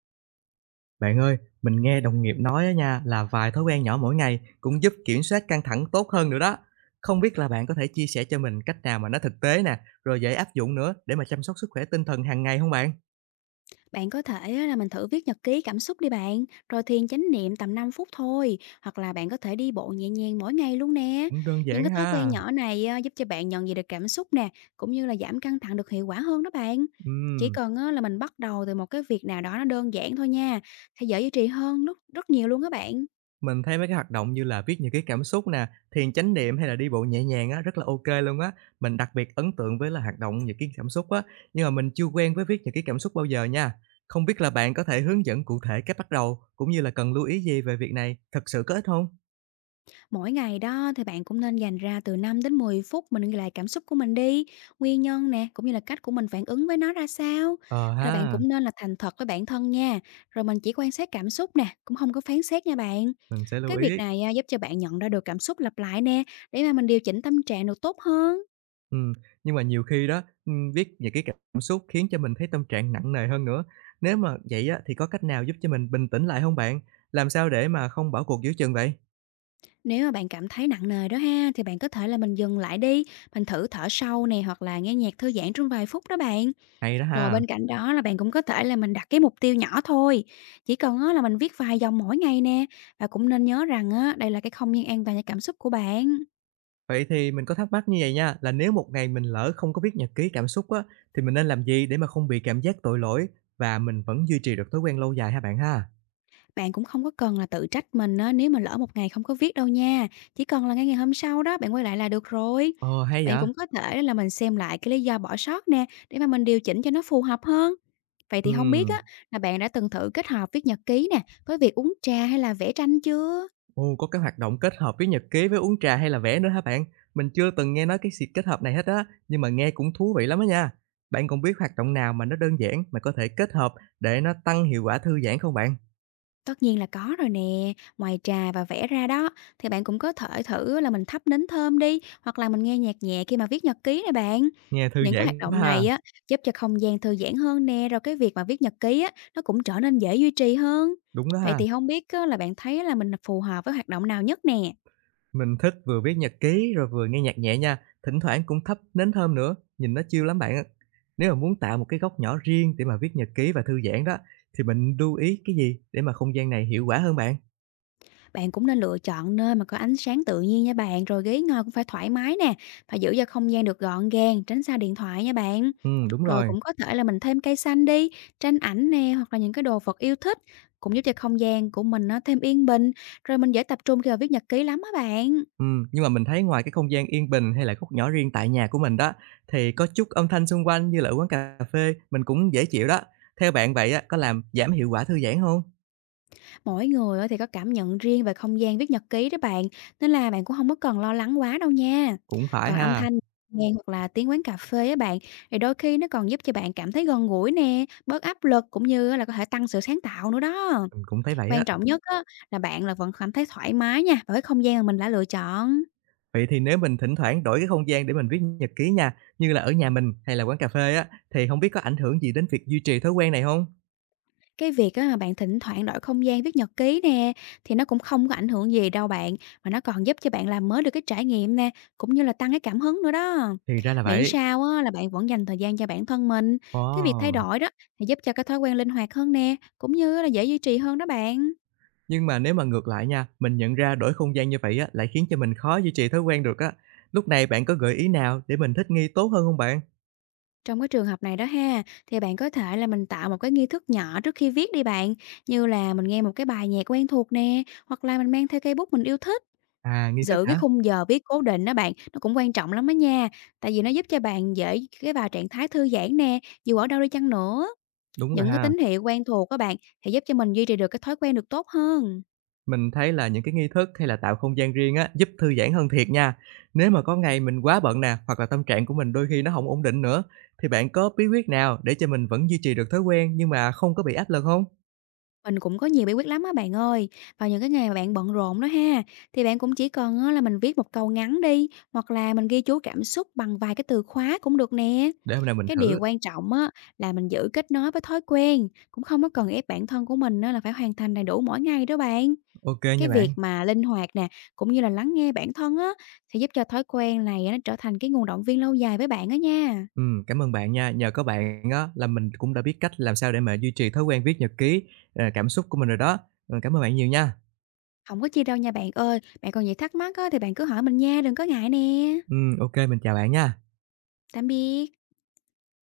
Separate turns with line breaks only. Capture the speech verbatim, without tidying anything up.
Bạn ơi, mình nghe đồng nghiệp nói á nha là vài thói quen nhỏ mỗi ngày cũng giúp kiểm soát căng thẳng tốt hơn nữa đó. Không biết là bạn có thể chia sẻ cho mình cách nào mà nó thực tế nè, rồi dễ áp dụng nữa để mà chăm sóc sức khỏe tinh thần hàng ngày không bạn?
Bạn có thể á, là mình thử viết nhật ký cảm xúc đi bạn, rồi thiền chánh niệm tầm năm phút thôi, hoặc là bạn có thể đi bộ nhẹ nhàng mỗi ngày luôn nè.
Cũng đơn
Những
giản
cái thói quen
ha.
nhỏ này á, giúp cho bạn nhận diện được cảm xúc nè, cũng như là giảm căng thẳng được hiệu quả hơn đó bạn. Chỉ
Ừm.
cần á, là mình bắt đầu từ một cái việc nào đó nó đơn giản thôi nha, sẽ dễ duy trì hơn rất, rất nhiều luôn các bạn.
Mình thấy mấy cái hoạt động như là viết nhật ký cảm xúc nè, thiền chánh niệm hay là đi bộ nhẹ nhàng á, rất là ô kê luôn á. Mình đặc biệt ấn tượng với là hoạt động nhật ký cảm xúc á, nhưng mà mình chưa quen với viết nhật ký cảm xúc bao giờ nha. Không biết là bạn có thể hướng dẫn cụ thể cách bắt đầu, cũng như là cần lưu ý gì về việc này, thật sự có ích không?
Mỗi ngày đó thì bạn cũng nên dành ra từ năm đến mười phút mình ghi lại cảm xúc của mình đi, nguyên nhân nè, cũng như là cách của mình phản ứng với nó ra sao.
Ờ
Rồi bạn
ha,
cũng nên là thành thật với bản thân nha, rồi mình chỉ quan sát cảm xúc nè, cũng không có phán xét nha bạn.
mình sẽ lưu
Cái việc
ý.
này à, giúp cho bạn nhận ra được cảm xúc lặp lại nè, để mà mình điều chỉnh tâm trạng được tốt hơn.
Ừm, nhưng mà nhiều khi đó, ừm, viết nhật cái cảm xúc khiến cho mình thấy tâm trạng nặng nề hơn nữa. Nếu mà vậy á, thì có cách nào giúp cho mình bình tĩnh lại không bạn? Làm sao để mà không bỏ cuộc giữa chừng vậy?
Nếu mà bạn cảm thấy nặng nề đó ha, thì bạn có thể là mình dừng lại đi, mình thử thở sâu nè, hoặc là nghe nhạc thư giãn trong vài phút đó bạn.
Hay đó
Rồi
ha!
bên cạnh đó là bạn cũng có thể là mình đặt cái mục tiêu nhỏ thôi, chỉ cần á là mình viết vài dòng mỗi ngày nè, và cũng nên nhớ rằng á, đây là cái không gian an toàn cho cảm xúc của bạn.
Vậy thì mình có thắc mắc như vậy nha, là nếu một ngày mình lỡ không có viết nhật ký cảm xúc á, thì mình nên làm gì để mà không bị cảm giác tội lỗi và mình vẫn duy trì được thói quen lâu dài ha bạn ha?
Bạn cũng không có cần là tự trách mình á, nếu mà lỡ một ngày không có viết đâu nha, chỉ cần là ngay ngày hôm sau đó bạn quay lại là được rồi.
Ờ, hay
Bạn
vậy!
cũng có thể là mình xem lại cái lý do bỏ sót nè, để mà mình điều chỉnh cho nó phù hợp hơn. Vậy thì không biết
Ừm,
á, là bạn đã từng thử kết hợp viết nhật ký nè, với việc uống trà hay là vẽ tranh chưa?
ồ, có cái hoạt động kết hợp với nhật ký với uống trà hay là vẽ nữa hả bạn? Mình chưa từng nghe nói cái sự kết hợp này hết á, nhưng mà nghe cũng thú vị lắm á nha. Bạn còn biết hoạt động nào mà nó đơn giản mà có thể kết hợp để nó tăng hiệu quả thư giãn không bạn?
Tất nhiên là có rồi nè, ngoài trà và vẽ ra đó, thì bạn cũng có thể thử là mình thắp nến thơm đi, hoặc là mình nghe nhạc nhẹ khi mà viết nhật ký nè bạn.
Nghe thư
Những cái hoạt
giãn quá
động
ha,
này á, giúp cho không gian thư giãn hơn nè, rồi cái việc mà viết nhật ký á, nó cũng trở nên dễ duy trì hơn.
đúng đó
Vậy
ha.
thì không biết á, là bạn thấy là mình phù hợp với hoạt động nào nhất nè.
Mình thích vừa viết nhật ký rồi vừa nghe nhạc nhẹ nha, thỉnh thoảng cũng thắp nến thơm nữa, nhìn nó chill lắm bạn ạ. Nếu mà muốn tạo một cái góc nhỏ riêng để mà viết nhật ký và thư giãn đó, thì mình lưu ý cái gì để mà không gian này hiệu quả hơn bạn?
Bạn cũng nên lựa chọn nơi mà có ánh sáng tự nhiên nha bạn, rồi ghế ngồi cũng phải thoải mái nè, phải giữ cho không gian được gọn gàng, tránh xa điện thoại nha bạn.
Ừm, đúng
Rồi
rồi.
cũng có thể là mình thêm cây xanh đi, tranh ảnh nè, hoặc là những cái đồ vật yêu thích, cũng giúp cho không gian của mình nó thêm yên bình, rồi mình dễ tập trung khi mà viết nhật ký lắm á bạn.
Ừm, nhưng mà mình thấy ngoài cái không gian yên bình hay là góc nhỏ riêng tại nhà của mình đó, thì có chút âm thanh xung quanh như là ở quán cà phê, mình cũng dễ chịu đó. Theo bạn vậy á, có làm giảm hiệu quả thư giãn không?
Mỗi người á thì có cảm nhận riêng về không gian viết nhật ký đó bạn, nên là bạn cũng không có cần lo lắng quá đâu nha.
Cũng phải
Còn âm
ha,
thanh nghe hoặc là tiếng quán cà phê á bạn, thì đôi khi nó còn giúp cho bạn cảm thấy gần gũi nè, bớt áp lực cũng như là có thể tăng sự sáng tạo nữa đó.
mình cũng thấy vậy á.
Quan trọng nhất á, là bạn là vẫn cảm thấy thoải mái nha, với không gian mà mình đã lựa chọn.
Vậy thì nếu mình thỉnh thoảng đổi cái không gian để mình viết nhật ký nha, như là ở nhà mình hay là quán cà phê á, thì không biết có ảnh hưởng gì đến việc duy trì thói quen này không?
Cái việc á mà bạn thỉnh thoảng đổi không gian viết nhật ký nè, thì nó cũng không có ảnh hưởng gì đâu bạn, mà nó còn giúp cho bạn làm mới được cái trải nghiệm nè, cũng như là tăng cái cảm hứng nữa đó.
Thì ra là
Miễn
vậy.
sao á là bạn vẫn dành thời gian cho bản thân mình, cái việc thay
Ồ!
đổi đó thì giúp cho cái thói quen linh hoạt hơn nè, cũng như là dễ duy trì hơn đó bạn.
Nhưng mà nếu mà ngược lại nha, mình nhận ra đổi không gian như vậy á, lại khiến cho mình khó duy trì thói quen được á. Lúc này bạn có gợi ý nào để mình thích nghi tốt hơn không bạn?
Trong cái trường hợp này đó ha, thì bạn có thể là mình tạo một cái nghi thức nhỏ trước khi viết đi bạn, như là mình nghe một cái bài nhạc quen thuộc nè, hoặc là mình mang theo cây bút mình yêu thích.
À, nghi thức
Giữ cái
hả?
khung giờ viết cố định đó bạn, nó cũng quan trọng lắm á nha, tại vì nó giúp cho bạn dễ cái vào trạng thái thư giãn nè, dù ở đâu đi chăng nữa.
Đúng rồi
Những cái
ha.
tín hiệu quen thuộc các bạn, thì giúp cho mình duy trì được cái thói quen được tốt hơn.
Mình thấy là những cái nghi thức hay là tạo không gian riêng á, giúp thư giãn hơn thiệt nha. Nếu mà có ngày mình quá bận nè, hoặc là tâm trạng của mình đôi khi nó không ổn định nữa, thì bạn có bí quyết nào để cho mình vẫn duy trì được thói quen nhưng mà không có bị áp lực không?
Mình cũng có nhiều bí quyết lắm á bạn ơi. Vào những cái ngày mà bạn bận rộn đó ha, thì bạn cũng chỉ cần á là mình viết một câu ngắn đi, hoặc là mình ghi chú cảm xúc bằng vài cái từ khóa cũng được nè.
Để hôm nào mình
Cái điều
thử.
quan trọng á là mình giữ kết nối với thói quen, cũng không có cần ép bản thân của mình á là phải hoàn thành đầy đủ mỗi ngày đó bạn.
ô kê nha
Cái
bạn.
việc mà linh hoạt nè, cũng như là lắng nghe bản thân á, sẽ giúp cho thói quen này á, nó trở thành cái nguồn động viên lâu dài với bạn á nha.
Ừm, cảm ơn bạn nha, nhờ có bạn á là mình cũng đã biết cách làm sao để mà duy trì thói quen viết nhật ký, ờ, cảm xúc của mình rồi đó. Ờ, cảm ơn bạn nhiều nha.
Không có chi đâu nha bạn ơi, bạn còn gì thắc mắc á, thì bạn cứ hỏi mình nha, đừng có ngại nè.
Ừm, ô kê, mình chào bạn nha.
Tạm biệt.